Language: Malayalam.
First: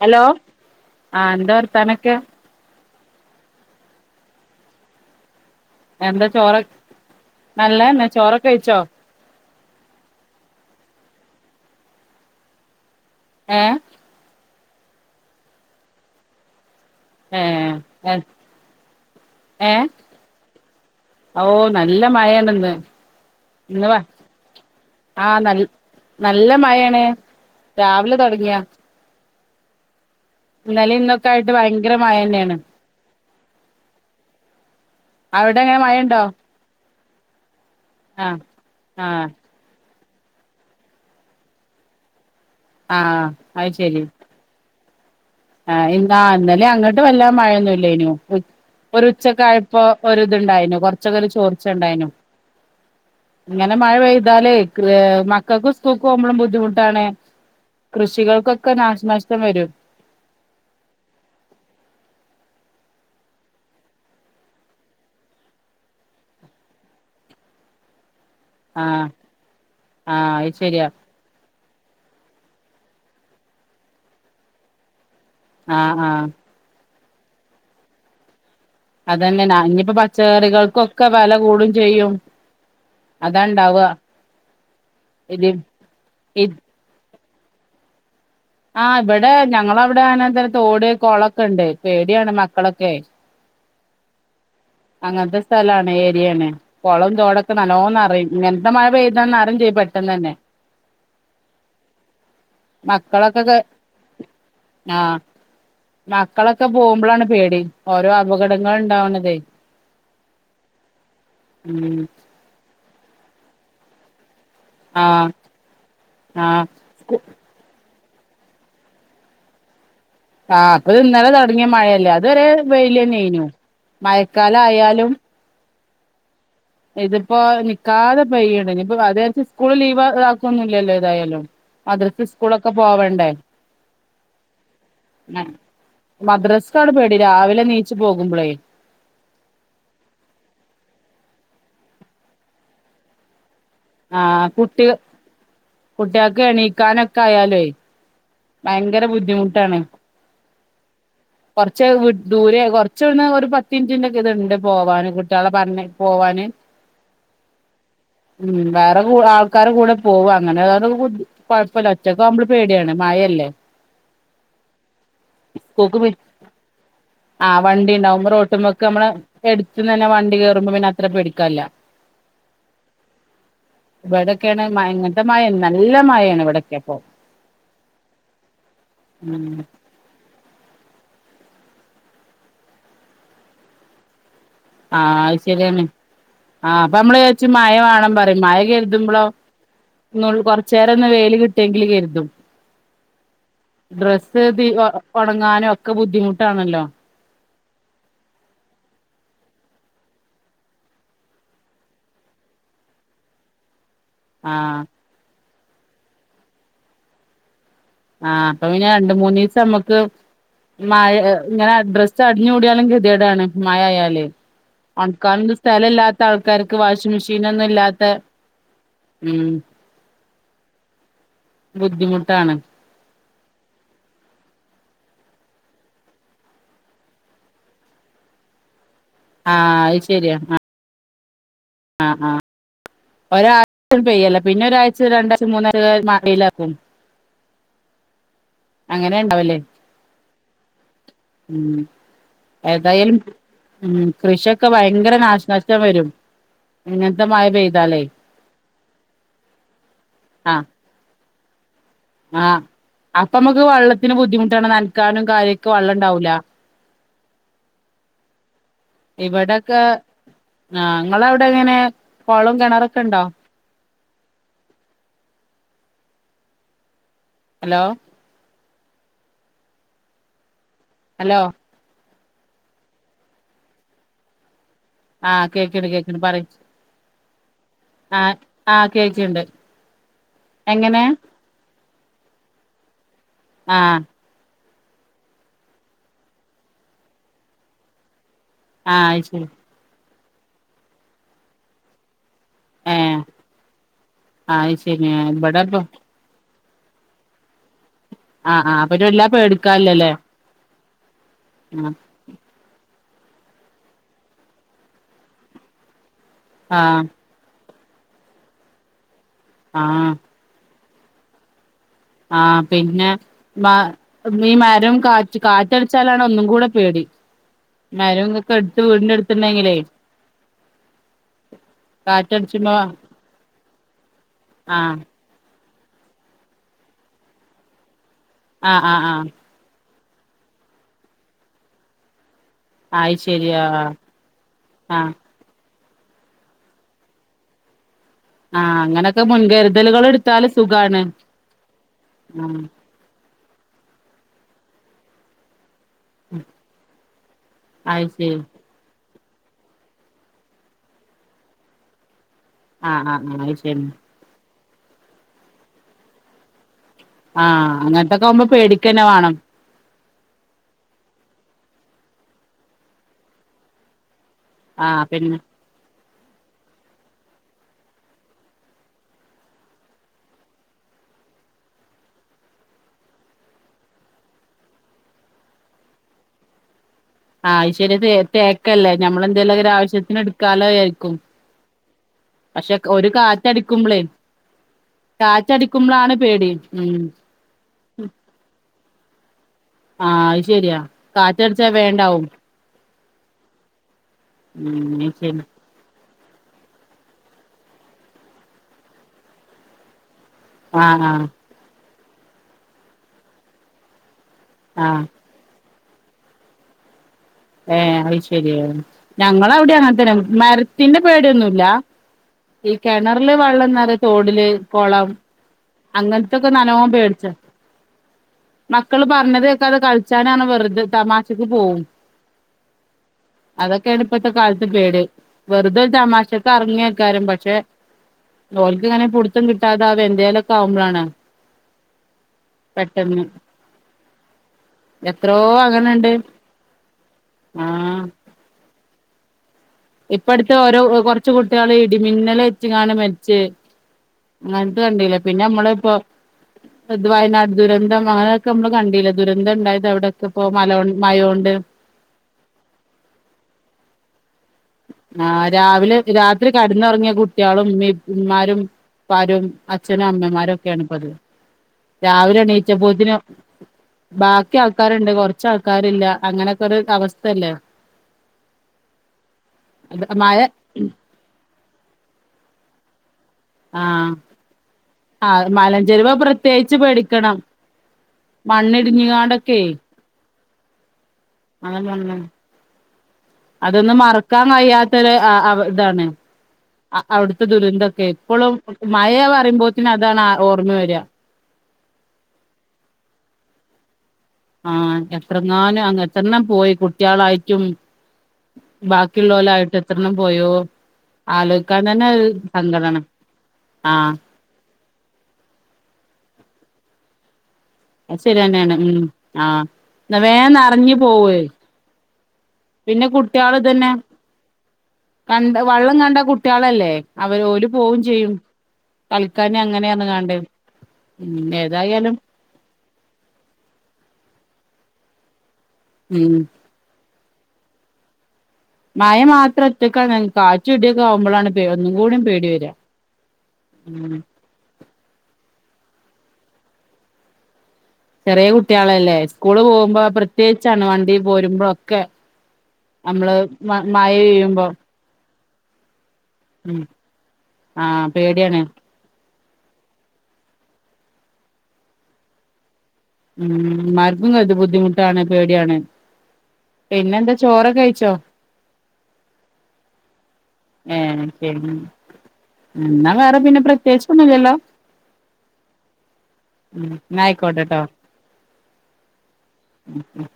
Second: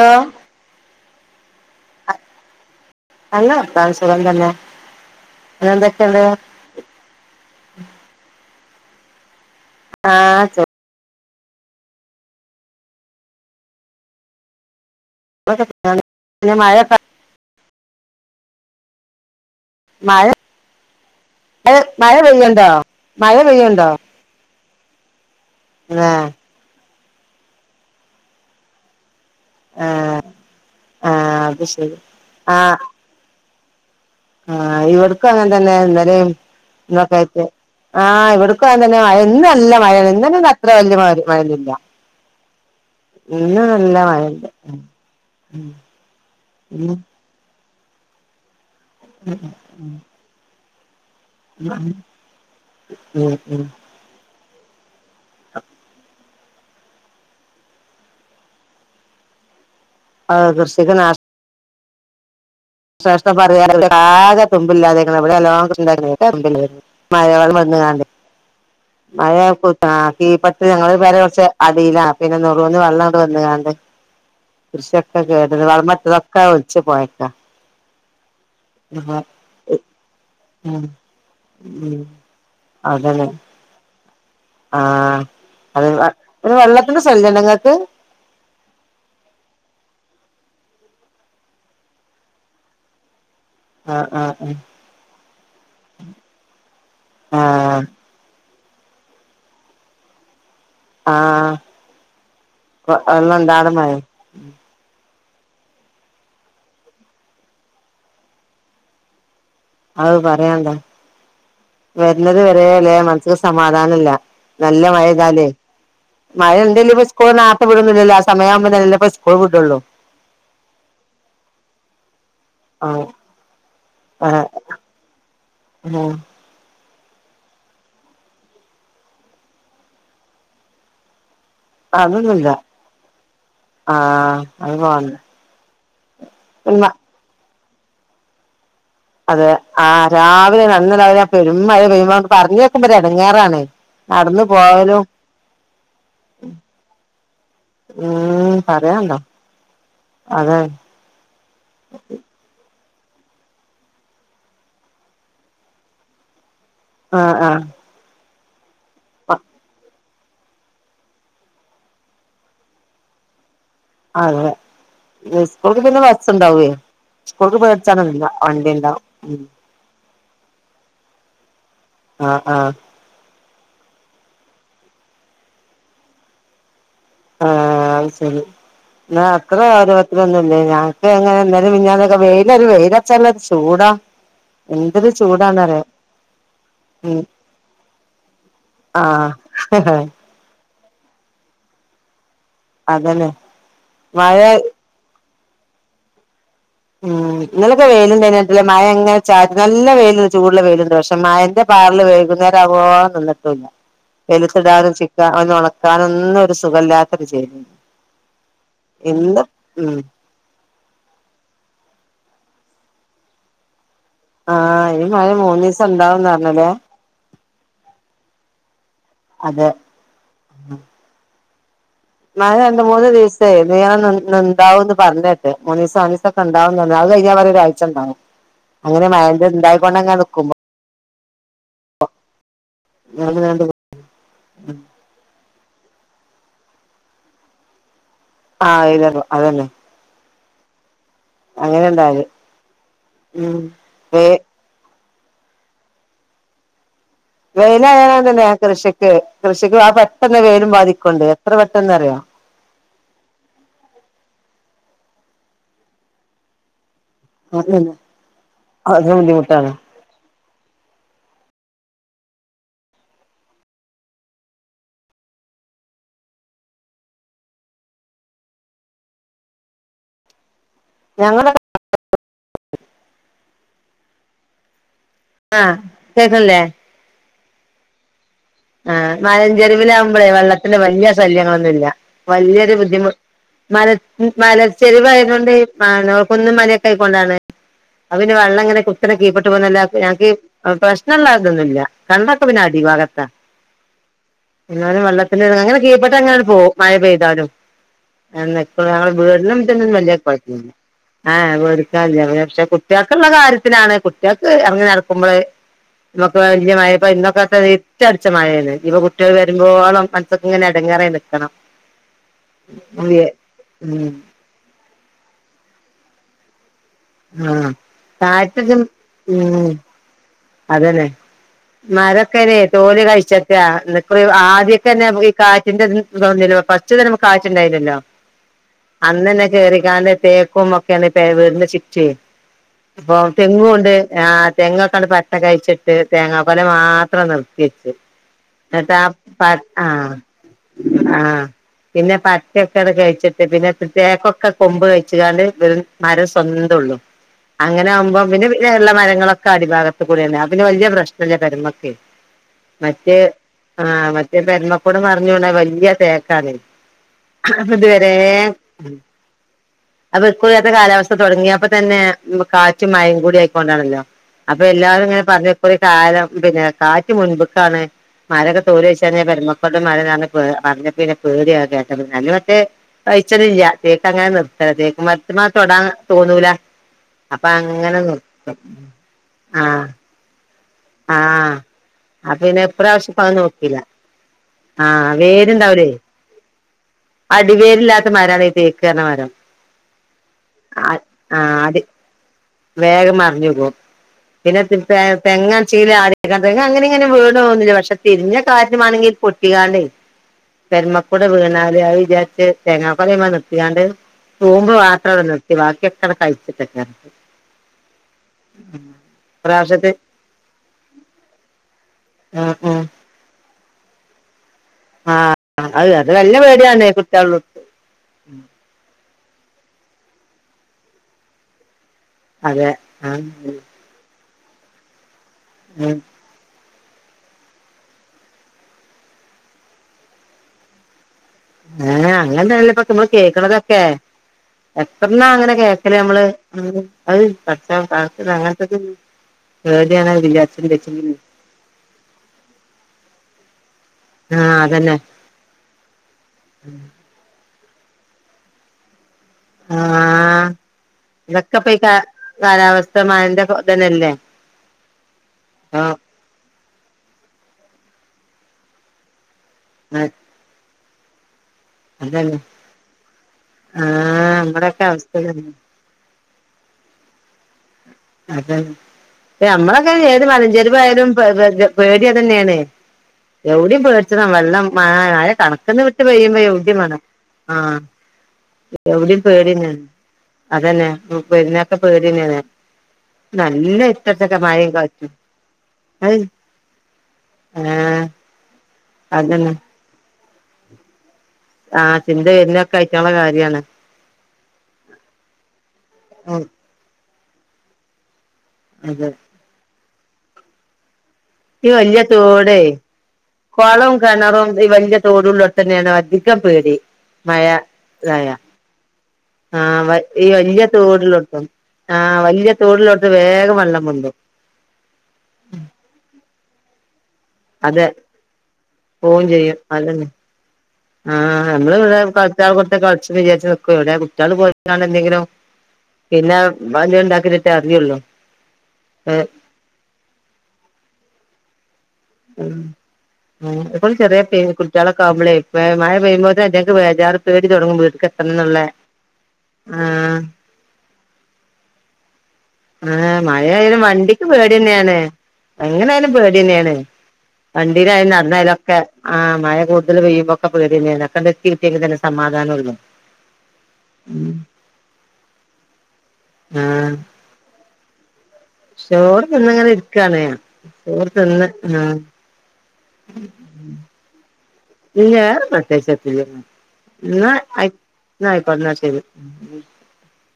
ഹലോ ആഹ് എന്താ വർത്താനൊക്കെ നല്ല വർത്താനം സുഖം തന്നെ പിന്നെന്തൊക്കെയുണ്ട് എന്താ ചോറ് നല്ലന്നെ ചോറൊക്കെ കഴിച്ചോ ആഹ് ഏ മഴണ്ട ഏ ഏ മഴ ഓ നല്ല മഴ പെയ്യുണ്ടോ മഴാണ്ന്ന് മഴ പെയ്യുണ്ടോ ഇന്ന് വ ആഹ് ന ആഹ് നല്ല മഴയാണ് രാവിലെ തുടങ്ങിയാ ആഹ് ഇന്നലിം ഇന്നൊക്കെ ആഹ് ആയിട്ട് അത് ഭയങ്കര ശരി മഴ തന്നെയാണ് ആ ഇവഡ്ക്കും അവിടെ അംഗൻതന്നെ എങ്ങനെ മഴയുണ്ടോ ഇന്നലിം ഇന്നൊക്കായിട്ട് ആഹ് ഇവടക്കും അംഗൻതന്നെ മയ ആഹ് ഇന്ന് നല്ല മഴ ഇന്നലെ ഒന്നും അത്ര വല്യ മഴന്നും ഇല്ല്യ ആഹ് ഇന്നും അത് നല്ല ശരി മഴണ്ട് ആഹ് ഇാ അന്നലെ അങ്ങോട്ട് വല്ലാ മഴൊന്നുംല്ല ഇല്ല്യേനു ഒരു ഉച്ചക്കായ്പ്പൊ ഒര് ഇതുണ്ടായിനു കൊർച്ചെ ക്കൊരു ചോർച്ചുണ്ടായിനും ഉം ഉം ഇങ്ങനെ മഴ പെയ താലെ മക്കൾക്ക് സ്കൂൾക്കോവുമ്പോ ബുദ്ധിമുട്ടാണ് കൃഷികൾക്കൊക്കെ നാശനാശ്ടം വരും കൃഷിക്ക് നാ വിശേഷം പറയാ ആകെ തുമ്പില്ലാതെെയ്ക്ക്ണ് അവിടെ നല്ലോം കൃഷിണ്ടാക്കിനി പറമ്പില് മഴ പെയ്തിട്ട് ആഹ് മഴാക്ക ആഹ് അത് പത്ത് ശരിയാ ഞങ്ങള് പെര കുറച്ച് അതല്ല പിന്നെ നെറൂന്ന് വെള്ളണ്ട് വന്ന്ങ്ങാണ്ട് ക്കെ കേടന്ന് ആഹ് ആഹ് വളമറ്റതൊക്കാ ഒലിച്ച് പോയക്ക അതന്നെ ന ഇനിയിപ്പോ പച്ച കറികൾക്കൊക്കെ മെല കൂടും ഉം ചെയ്യും അതന്നെ അതാണ്ടാവുക ആഹ് ഇത് അത് ഇ പി വെള്ളത്തിന്റെ ശല്യണ്ടങ്ങൾക്ക് ആഹ് ഇവിടെ ഞങ്ങളവിടെ തോട് കൊളൊക്കെ ക്കെ ഉണ്ട് പേടിയാണ് മക്കളൊക്കെ ആഹ് ആ അങ്ങൻ ത്തെ സ്ഥലാണ് ഏരിയാണ് കുളം തോടൊക്കെ ആഹ് നല്ലോം നെറയും മഴപെയ്താൽ നർയ്‌ചെയ്യും പെട്ടെന്നെന്നെ ആഹ് മക്കളൊക്കെ എല്ലാംണ്ടാട മഴ ആഹ് മക്കളൊക്കെ പോകുമ്പോളാണ് പേടി ഓരോ അപകടങ്ങളുണ്ടാവണതേ അത് പറയാണ്ടാ ഉം വരണത് വരല്ലേ മനസ്സിക്ക് സമാധാന ഇല്ല നല്ല മഴ ആഹ് ഇതാലേ മഴ ആഹ് ഉണ്ട്ല്ലി ഇ സ്കൂള് നാർത്തെ ബ്ടു സമയ ആവുമ്പ തന്നല്ലപ്പ സ്കൂൾ വിടുള്ളു ആഹ് അപ്പത് ഇന്നലെ തുടങ്ങിയ മഴയല്ലേ അ ഇതൊരെ വെയില ആഹ് നെയനു ആഹ് മഴക്കാലം ആയാലും ആഹ് ഇതിപ്പോ നിക്കാതെ പയ്യുണ്ട് ഇനി ഇപ്പ അത സ്കൂള് ലീവ് ഇതാക്കൊന്നും ഇല്ലല്ലോ ഏതായാലും. മധരത്തി അതൊന്നുമില്ല സ്കൂളൊക്കെ പോവണ്ടേ? ആഹ് അത് പോകണ്ട പിന്നെ മദ്രസക്കാണ് പേടി രാവിലെ നീച്ചു പോകുമ്പളേ. അതെ ആ രാവിലെ നന്നല്ല അവ പെരുമ്പ പെരു പറഞ്ഞ തക്കുമ്പോ അടങ്ങേറണേ. ആഹ് കുട്ടി കുട്ടികക്ക് എണീക്കാനൊക്കെ ആയാലെ. ഉം ഭയങ്കര പറയാണ്ടോ ബുദ്ധിമുട്ടാണ്. അതെ കുറച്ച് ദൂരെ കുറ കൊച്ച ഒരു പത്തിഞ്ചിന്റെ ഒക്കെ ഇത്ണ്ട് പോവാന് കുട്ടികളെ പറ പോവാന്. ആഹ് ആഹ് ഉം വേറെ ക ആൾക്കാർ കൂടെ പോവും അങ്ങനെ കുഴപ്പല്ല ഒറ്റക്കാവുമ്പൾ പേടിയാണ്. മയയല്ലേ. അതെ സ്കൂൾക്ക് പിന്നെ പി ബസ്സ ഉണ്ടാവെ. ആഹ് വണ്ടിണ്ടാവുമ്പോ റോട്ടുമൊക്കെ നമ്മള് ഉം എടുത്ത് തന്നെ വണ്ടി കേയറുമ്പോ പിന്നെ അത്ര പേടിക്കല്ല. ആഹ് ആഹ് ഇവിടൊക്കെയാണ് മഴ ഇങ്ങനത്തെ മഴ നല്ല മഴാണ് ഇവിടൊക്കെ. ഇപ്പൊ ആഹ് അത് ശരി ന്നാ ഉം അത്ര അ തൊന്നുംല്ലേ ഞങ്ങക്ക് എങ്ങനെ ഇന്നലേം മിനിഞ്ഞാക്കെ വെയിലഒരു വെയിലൽച്ചല്ല ചൂടാ എന്തൊരു ആഹ് അത് ചൂടാണറിയ. ശരിയാണ് ആഹ് അപ്പൊ നമ്മള് ചോച്ച് മഴ വേണം പറയും മഴ കരുതുമ്പോളോ ആഹ് കൊറച്ചേര ഒന്ന് വെല് കിട്ടിയെങ്കിൽ കരു അതന്നെ മഴ ഡ്രസ്സ് ഉണങ്ങാനും ഒക്കെ ബുദ്ധിമുട്ടാണല്ലോ. നിങ്ങളൊക്കെ വെയിലുണ്ടട്ട മഴ അങ്ങനെ ച നല്ല വെയിലുണ്ട് ചൂടുള്ള വെയിലുണ്ട് പക്ഷെ മഴന്റെ പാറൽ വൈകു ാവ [unintelligible] ന്നിട്ടൂല്ല ആഹ് വലുത്തിടാനും ചിക്ക അവന ഉണക്കാനുംഒന്നും ഒരു സുഖമല്ലാത്തൊരു ചെയ്ല. ആഹ് അപ്പൊ പിന്ന രണ്ട മൂന്ന് ദിവസം ഉം നമ്മുക്ക് മയ ഇങ്ങനെ ഡ്രസ്സ് അടിഞ്ഞ കൂടിയാലെങ്ക ഗതേടാണ് മായാലും. ആഹ് ഈ മഴ ഓണക്കാനും മൂന്നീസം സ്ഥലം ഇല്ലാത്ത ഉണ്ടാവുംന്ന് പറഞ്ഞല്ലേ ആൾക്കാർക്ക് വാഷിംഗ മെഷീനൊന്നും ഇല്ലാത്ത ഉം ആഹ് ബുദ്ധിമുട്ടാണ് മയ രണ്ട് മൂന്ന്സം നീണ്ടാവന്ന് പറഞ്ഞട്ട് മനീസ മനീസൊ ഒക്കെണ്ടാവ അ കഴിഞ്ഞാൽ വേ ഒരാഴ്ച ഉണ്ടാവും. ഉ [unintelligible] അങ്ങനെ മഴന്റെ ആഹ് അത് ഇണ്ടായിക്കൊണ്ടങ്ങനെ ശരിയാ നിക്കുമ്പോ ആ. ആഹ് ആ ഒരാഴ്ച പെയ്യല്ല പിന്നെ ഒരാഴ്ച രണ്ടാഴ്ച മൂന്നായി വയിലകും. ആഹ് ഇതല്ല ഇണ്ടാവല്ലേ അതല്ലെ. ഉം ഏതായാലും ഉം വെ കൃഷിയൊക്കെ വ ഭയങ്കര നാശനഷ്ടം വരും. ഇങ്ങനത്തെ മഴ പെയ്താലേ വെലായന തന്നെ കൃഷിക്ക് കൃഷിക്ക് ആ പെട്ടെന്ന് ആഹ് വെയിലും ബാധിക്കണ്ട് എത്ര പെ ആഹ് അപ്പൊ നമ്മുക്ക് വെള്ളത്തിന് ബുദ്ധിമുട്ടാണ് നനക്കാനും കാര്യൊക്കെ വെള്ളം ഇണ്ടാവൂല. അതന്നെ വലിയ മുട്ടാണ്. ആ നിങ്ങള അവിടെ എങ്ങനെ കുളവും കിണറൊക്കെ ഇണ്ടോ? [inaudible] ഹലോ? ഹലോ ഞങ്ങള ആഹ് ക്കെക്ക്ണ്ട് ക്കെക്ക്ണ്ട് പറയ്. ആഹ് ആഹ് മാലഞ്ചെരിവിലാവകുമ്പോളേ വെള്ളത്തിന്റെ എങ്ങനെ വലിയ ശല്യങ്ങളൊന്നും ഇല്ല വല്യൊരു ബുദ്ധിമു മല ആഹ് മല ചെരിവായത കൊണ്ട് കുന്നും മലയൊക്കെ ആയിക്കൊണ്ടാണ് വള്ളങ്ങനെ ആഹ് കുത്തനെ അത് ശരി കീപ്പട്ട് പോക്ന്നല്ലാതെ ഞങ്ങൾക്ക് പ്രശ്നള്ളാതൊന്നും ഇല്ല കണ്ട ക്കെ പിന്നെ ഏഹ് അടിഭാഗത്താ ആഹ് അത് എന്നാലും ശരി വള്ളത്തിന്റെ അങ്ങനെ ഇബടെപ്പൊ കീപ്പെട്ട് അങ്ങനാണ്ട് പോകും മഴ പെയ്താലും ആഹ് ആഹ് അപ്പൊ [unintelligible] വല്ലാ വീട്നും ത് നൊന്നും പേടിക്കാല്ലല്ലേ വല്യ കാെയ്പ്പം ല്ല ആ ഏ ആഹ് പേടിക്കാൻ ല്ല പക്ഷെ കു ട്ട്യാക്ക്ള്ള കാര്യത്തിലാണ് കുട്ട്യാക്ക് എർങ്ങി നട്ക്കുമ്പള് നമുക്ക് വലിയ മഴ ആഹ് ഇപ്പ ഇന്നൊക്കെ [unintelligible] ക്കെ ല്യ മയ പ്പ ന്നൊക്കെപ്പ ഇര്ട്ടട്ച്ച മയല്ലേ ഇഞ്ഞ്പ്പ കുട്ട്യേള് വര്മ്പോളം ആഹ് മൻസ്സ്ക്ക്ങ്ങനെ എടങ്ങേറായ് നിക്കണം ആ ഉം പിന്നെ മ ഈ മരം കാറ്റ് കാറ്റടിച്ചാലാണ് ഒന്നും കൂടെ പേടി ആഹ് മരം തൊക്കെ കാറ്റൊക്കെ അടുത്ത് വീടിന്റെ ഉം അടുത്തുണ്ടെങ്കിലേ അതന്നെ മരക്കയ്നെ തോല് കഴിച്ചക്കാ ന്നക്കൊരു ആഹ് ആദിയക്കെന്നെ പൊയ്ക്കാ കാറ്റിന്റെ ഇത് തൊടങ്ങിയലോ ഫസ്റ്റ്ന്നെ നമ്മക്ക് കാറ്റ്ണ്ടായിനേല്ലോ. ആഹ് ആഹ് ആഹ് അന്നെന്നെ കേറീങ്ങാണ്ട് തേക്കും ഒക്കേണ് പെ വീട്ന്റെ ചുറ്റുയേ അപ്പൊ അത് ശരി ആഹ് തെങ്ങുണ്ട് ആഹ് ആഹ് തെങ്ങൊക്കങ്ങട്ട് പ ച്ചിട്ട് തേങ്ങാക്കൊല മാത്രം നിർത്തിയെച്ച്. ആഹ് ഇന്ന്ട്ട് ആ അങ്ങനൊക്കെ പ മുൻകരുതലുകൾ ആഹ് എടുത്താല് സുഖാണ് ആഹ് പിന്നെ ആഹ് പട്ടെക്കത് കഴിച്ചിട്ട്, പിന്നെ തേക്കൊക്കെ കൊമ്പ് കഴിച്ചാണ്ട് വെ മരം സ്വന്തം ഒള്ളു അങ്ങനെ അത് ആകുമ്പോ ശരി പിന്നെ പിന്നെല്ലെ മരങ്ങളൊക്കെ അടിഭാഗ [unintelligible] കൂട്യാണ് അത് പിന്നെ വല്ല്യേ പ്രശ്നല്ല പെരമ്മക്കെ ആഹ് മറ്റേ ആഹ് ആഹ് അത് ശരി ആഹ് മറ്റേ പെരമ്മ ഇബടെ മറിഞ്ഞുവീണത് വല്ല്യേ തേക്കാണേയ്. ആഹ് ഇതുവരേ അങ്ങനത്തൊക്കെ ആവുമ്പോ പേടിക്കന്നെ വേണം അപ്പൊ ഇക്കൊല്ലത്തെ കാലാവസ്ഥ തൊടങ്ങിയപ്പതന്നെ കാറ്റും മഴിം കൂടി ആയിക്കൊണ്ടാണല്ലോ അപ്പൊ എല്ലാരും ആഹ് ഇങ്ങനെ പിന്നെ പറഞ്ഞു ഇക്കുറി കാലം പിന്നെ കാറ്റ് മുൻപ്ക്കാണ് മരൊക്കെ തോലയ്ച്ചാഞ്ഞാ പെരമ്മക്കാണ്ട് മര [unintelligible] ഏ പറഞ്ഞപ്പൊ പിന്നെ പേടിയായി കേട്ടതും അല്ല മറ്റേ കയിച്ചലില്ല തേക്ക് അങ്ങനെ നിർത്തലാ തേക്ക് മരത്ത്മ്മെ തൊടാൻ തോന്നൂല അപ്പൊ ആഹ് ശരി അങ്ങനെ തേ നിർത്തും തേക്കല്ലേ ഞമ്മളെന്തെലും ഒക്കെ ഒര ആഹ് ആവശ്യത്തിന് ഇട്--, ആഹ് അത് പിന്നെ പക്ഷെ ഒരു ഇപ്രാവശ്യം ഇപ്പത് നോക്കീല കാറ്റടിക്കുമ്പളേ ആഹ് വേര്ണ്ടാവൂലേ കാറ്റടിക്കുമ്പളാണ് പേടി ഉം അടിവേരില്ലാത്തമരാവേ തേ ക്കാണ് മരം ആ അത് ശരിയാ ആഹ് കാറ്റടിച്ചാ അടി വേണ്ടാവും. വേഗം മറിഞ്ഞ്വ്കും പിന്നെ തെ ഉം അത് ശരി തെങ്ങാണ്ച്ചേല് റക് അങ്ങനിം ഇങ്ങനിം വീണ് പോവൊന്നുല്ല. പക്ഷെ തിരിഞ്ഞ കാറ്റ് മാണെങ്കി പൊട്ടികാണ്ടേയ് ആഹ് ആഹ് [unintelligible] തൂമ്പ് ആഹ് മാത്രം അവിടെ നിർത്തി ബാക്കിയൊക്കെ അത കഴിച്ചിട്ടക്ക ഏഹ് അഅ് ശരിയാ. ഞങ്ങളവിട്യ ഇപ്രാവശ്യത്തെ അങ്ങൻ ത്തന്നാ. മരത്തിന്ന് പേടിയൊന്നുല്ല. ഉം ഇ ഉം കെണർല് വള്ളന്നറ തോടില് കൊളം ആ അത് അത് നല്ല അങ്ങൻത്തൊക്കെ പേടിയാണ് ന്നല്ലാം പേടിച്ച കുട്ടികളുള്ളടുത്ത് മക്കള് പറഞ്ഞത്.. [unintelligible] കൾച്ചാനാന് വെറ്തെ തമാശക്ക് പോവും അതെ. ആം [unintelligible] അതൊക്കെയാണ് ഇപ്പത്തെ കാലത്ത് പേട് വെറു തൊരു തമാശക്ക് എറങ്ങ്യാൽ ക്കാരം പക്ഷെ ഓൽക്ക് ഇങ്ങനെ പുട്ത്തം കിട്ടാതാവേ എന്തേലൊക്കെ ആവുമ്പളാണ്. ഏഹ് അങ്ങൻതന്നല്ലെ പൊക്ക മ്മള് പെട്ടെന്ന് കേക്ക്ന്നതൊക്കെ. എത്തർണാ എത്രയോ അങ്ങന കേക്കല് അങ്ങനെണ്ട് അമ്മള്. [unintelligible] അഅ് പടചോൻ കാക്ക്ന്നങ്ങൻത്തത് ഇപ്പട്ത്ത് ഓരൊ ഒ കൊർച്ച് കുട്ട്യള് ഇടിമിന്നലേറ്റ് കാഞ്ഞ് മരിച്ച്. ആ അങ്ങൻത്ത അതന്നെ കണ്ടീലെ പിന്നെ നമ്മള് ഇപ്പ ഇത് വയനാട്. ദുരന്തമായൊക്ക മ്മള് കണ്ടീലെ ദുരന്തണ്ടായത് അവിടൊക്കെപ്പൊ ആ മലോ മയോണ്ട്. കാലാവസ്ഥമാരിന്റെ പ്പൊ ത്‌ന്നല്ലേ ആ രാവിലേ രാത്രി കട്ന്നൊറങ്ങ്യ കുട്ട്യോളും മ്മിം മ്മാരും പ്പാരും അച്ഛനും അമ്മമാരും ഒക്കേണ്പ്പത് അതന്നെ രാവിലെ എണീറ്റപ്പോത്തിനൊ ആഹ് ബാക്കി നമ്മടെക്കെ ആൾക്കാര്ണ്ട് അവസ്ഥ കൊർച്ച് ഇതന്നെ ആൾക്കാര്ല്ല അങ്ങനൊക്കൊര് ടവസ്ഥല്ലെ അതാണ് പിന്നെ നമ്മളൊക്കെ അത് ഏത് മഴ മലഞ്ചെരുവായാലും പ പ ക പേട്യതന്നേണെ യൊവ്ടിം ആഹ് പേട്ച്ചണം വെള്ളം മയ മയ ആഹ് കണക്ക്ന്ന് വിട്ട് മലഞ്ചെരുവ് പെയ്യുമ്പ യൊവ്ടിം പ്രത്യേകിച്ച് വേണം പേടിക്കണം ആ യൊവ്ടിം മണ്ണിടിഞ്ഞുകാണ്ടൊക്കെ പേട്യെന്നേണ് അതന്നെ [unintelligible] പേട്യെന്നേണ് അതൊന്നും മറക്കാൻ കാറ്റും കയ്യാത്തൊര് ആ ആ താണ് അഹ് ആ അവിട്ത്തെ ആഹ് ദുരന്തൊക്കെ പ്പളും മയെ അതന്നെ പറിമ്പോത്തിന് അതാണ് ആ ഓർമ്മ വര ആ ചിന്ത വര്ണൊക്കെ അയ്റ്റങ്ങളെ കാര്യാണ് ആ എത്രങ്ങാനും അന്ന് എത്രണ്ണം പോയി കുട്ട്യാളായ്ട്ടും അതെ ബാക്കിയുള്ളോലായിട്ട് എത്രെണ്ണം പോയോ ഈ ആലോചിക്കാൻ വല്ല്യ തന്നെ ഒരു തോടേ സങ്കടാണ് കൊളും ആഹ് കെണറും ഈ വല്ല്യ തോട്ള്ളോട്ത്തന്നേണ് വ ൻക്ക പേടി മയ അത് ശര്യെന്നാണ് ഉം ആ ആഹ് വ ന്ന ഈ വേം വല്യ നറഞ്ഞു പോവേ തോടിലോട്ത്തും ആ വല്യ പിന്നെ കുട്ട്യാള്ത്ന്നെ കണ്ട വള്ളം കണ്ട കുട്ട്യാളല്ലേ അവര് ഓല് അതെ പോവും ചെയ്യും കളിക്കാന് അങ്ങനെർഞ്ഞ്ക്കാണ്ട് ആ നമ്മള് ഇവ്ടെ കളിച്ചാ ആ പൊർത്ത് കളിച്ച് വിചാച്ച് നിക്കും എവിടെ കുട്ടിള് പോയ് ക്കാണ്ടെന്തെങ്കിലും ഉം പിന്നെ [unintelligible] അറിയ്ള്ളു മയ മാത്രറ്റക്കാണ് കാറ്റും ഇട്യൊക്കാവുമ്പളാണ് ഉം ആ എപ്പോളും ഉം ചെറ്യേ പേ കുട്ട്യാളൊക്കെ ആവ്മ്പളേ വ് മയ പെയ്യുമ്പോത്ത് അറ്റേക്ക് ബേജാറ് പേടി തൊട്ങ്ങും വ് ചെറ്യേ കുട്ട്യാളല്ലേ സ്കൂള് പോവുമ്പോ ആഹ് പ്രത്യേകിച്ചാണ് വണ്ടി പോരുമ്പ ഒക്കെ ആ നമ്മള് മഴയയാലും മ മഴ വണ്ടിക്ക് പെയ്യുമ്പോ പേടിന്നേണ് എങ്ങനെയാലും പേടിന്നേണ് ഉം ആഹ് വണ്ടീലായലും പേടിയാണ് നടന്നായലൊക്കെ ആം മഴ കൂട്തല് പെയ്യുമ്പക്കെ പേട്യെന്നേണ് ഒക്കെണ്ട് എത്തിക്കിട്ട്യേകിൽ തന്നെ സമാധാനൊള്ളു ഉം അവർക്കും ക ത് ബുദ്ധിമുട്ടാണ് പേട്യാണ് ആ ചോറൊക്ക കഴിച്ചോ ചോറ് തിന്നങ്ങനെ ഇട്ക്കാണ് ചോറ് ഏഹ് തിന്ന് ശരി ആ എന്നാ വേറെ പിന്നെ പ്രത്യേകിച്ചൊന്നുല്ലല്ലോ ഇല്ല വേറെ പ്രത്യേച്ച് എത്തുല്ല ഉം ന്നാ ഇന്നാ അയ് ആയിക്കോട്ടെട്ടോ ഇന്നാ അയ്കോട്ടെ ന്നാ ശെരി ഉം ഉം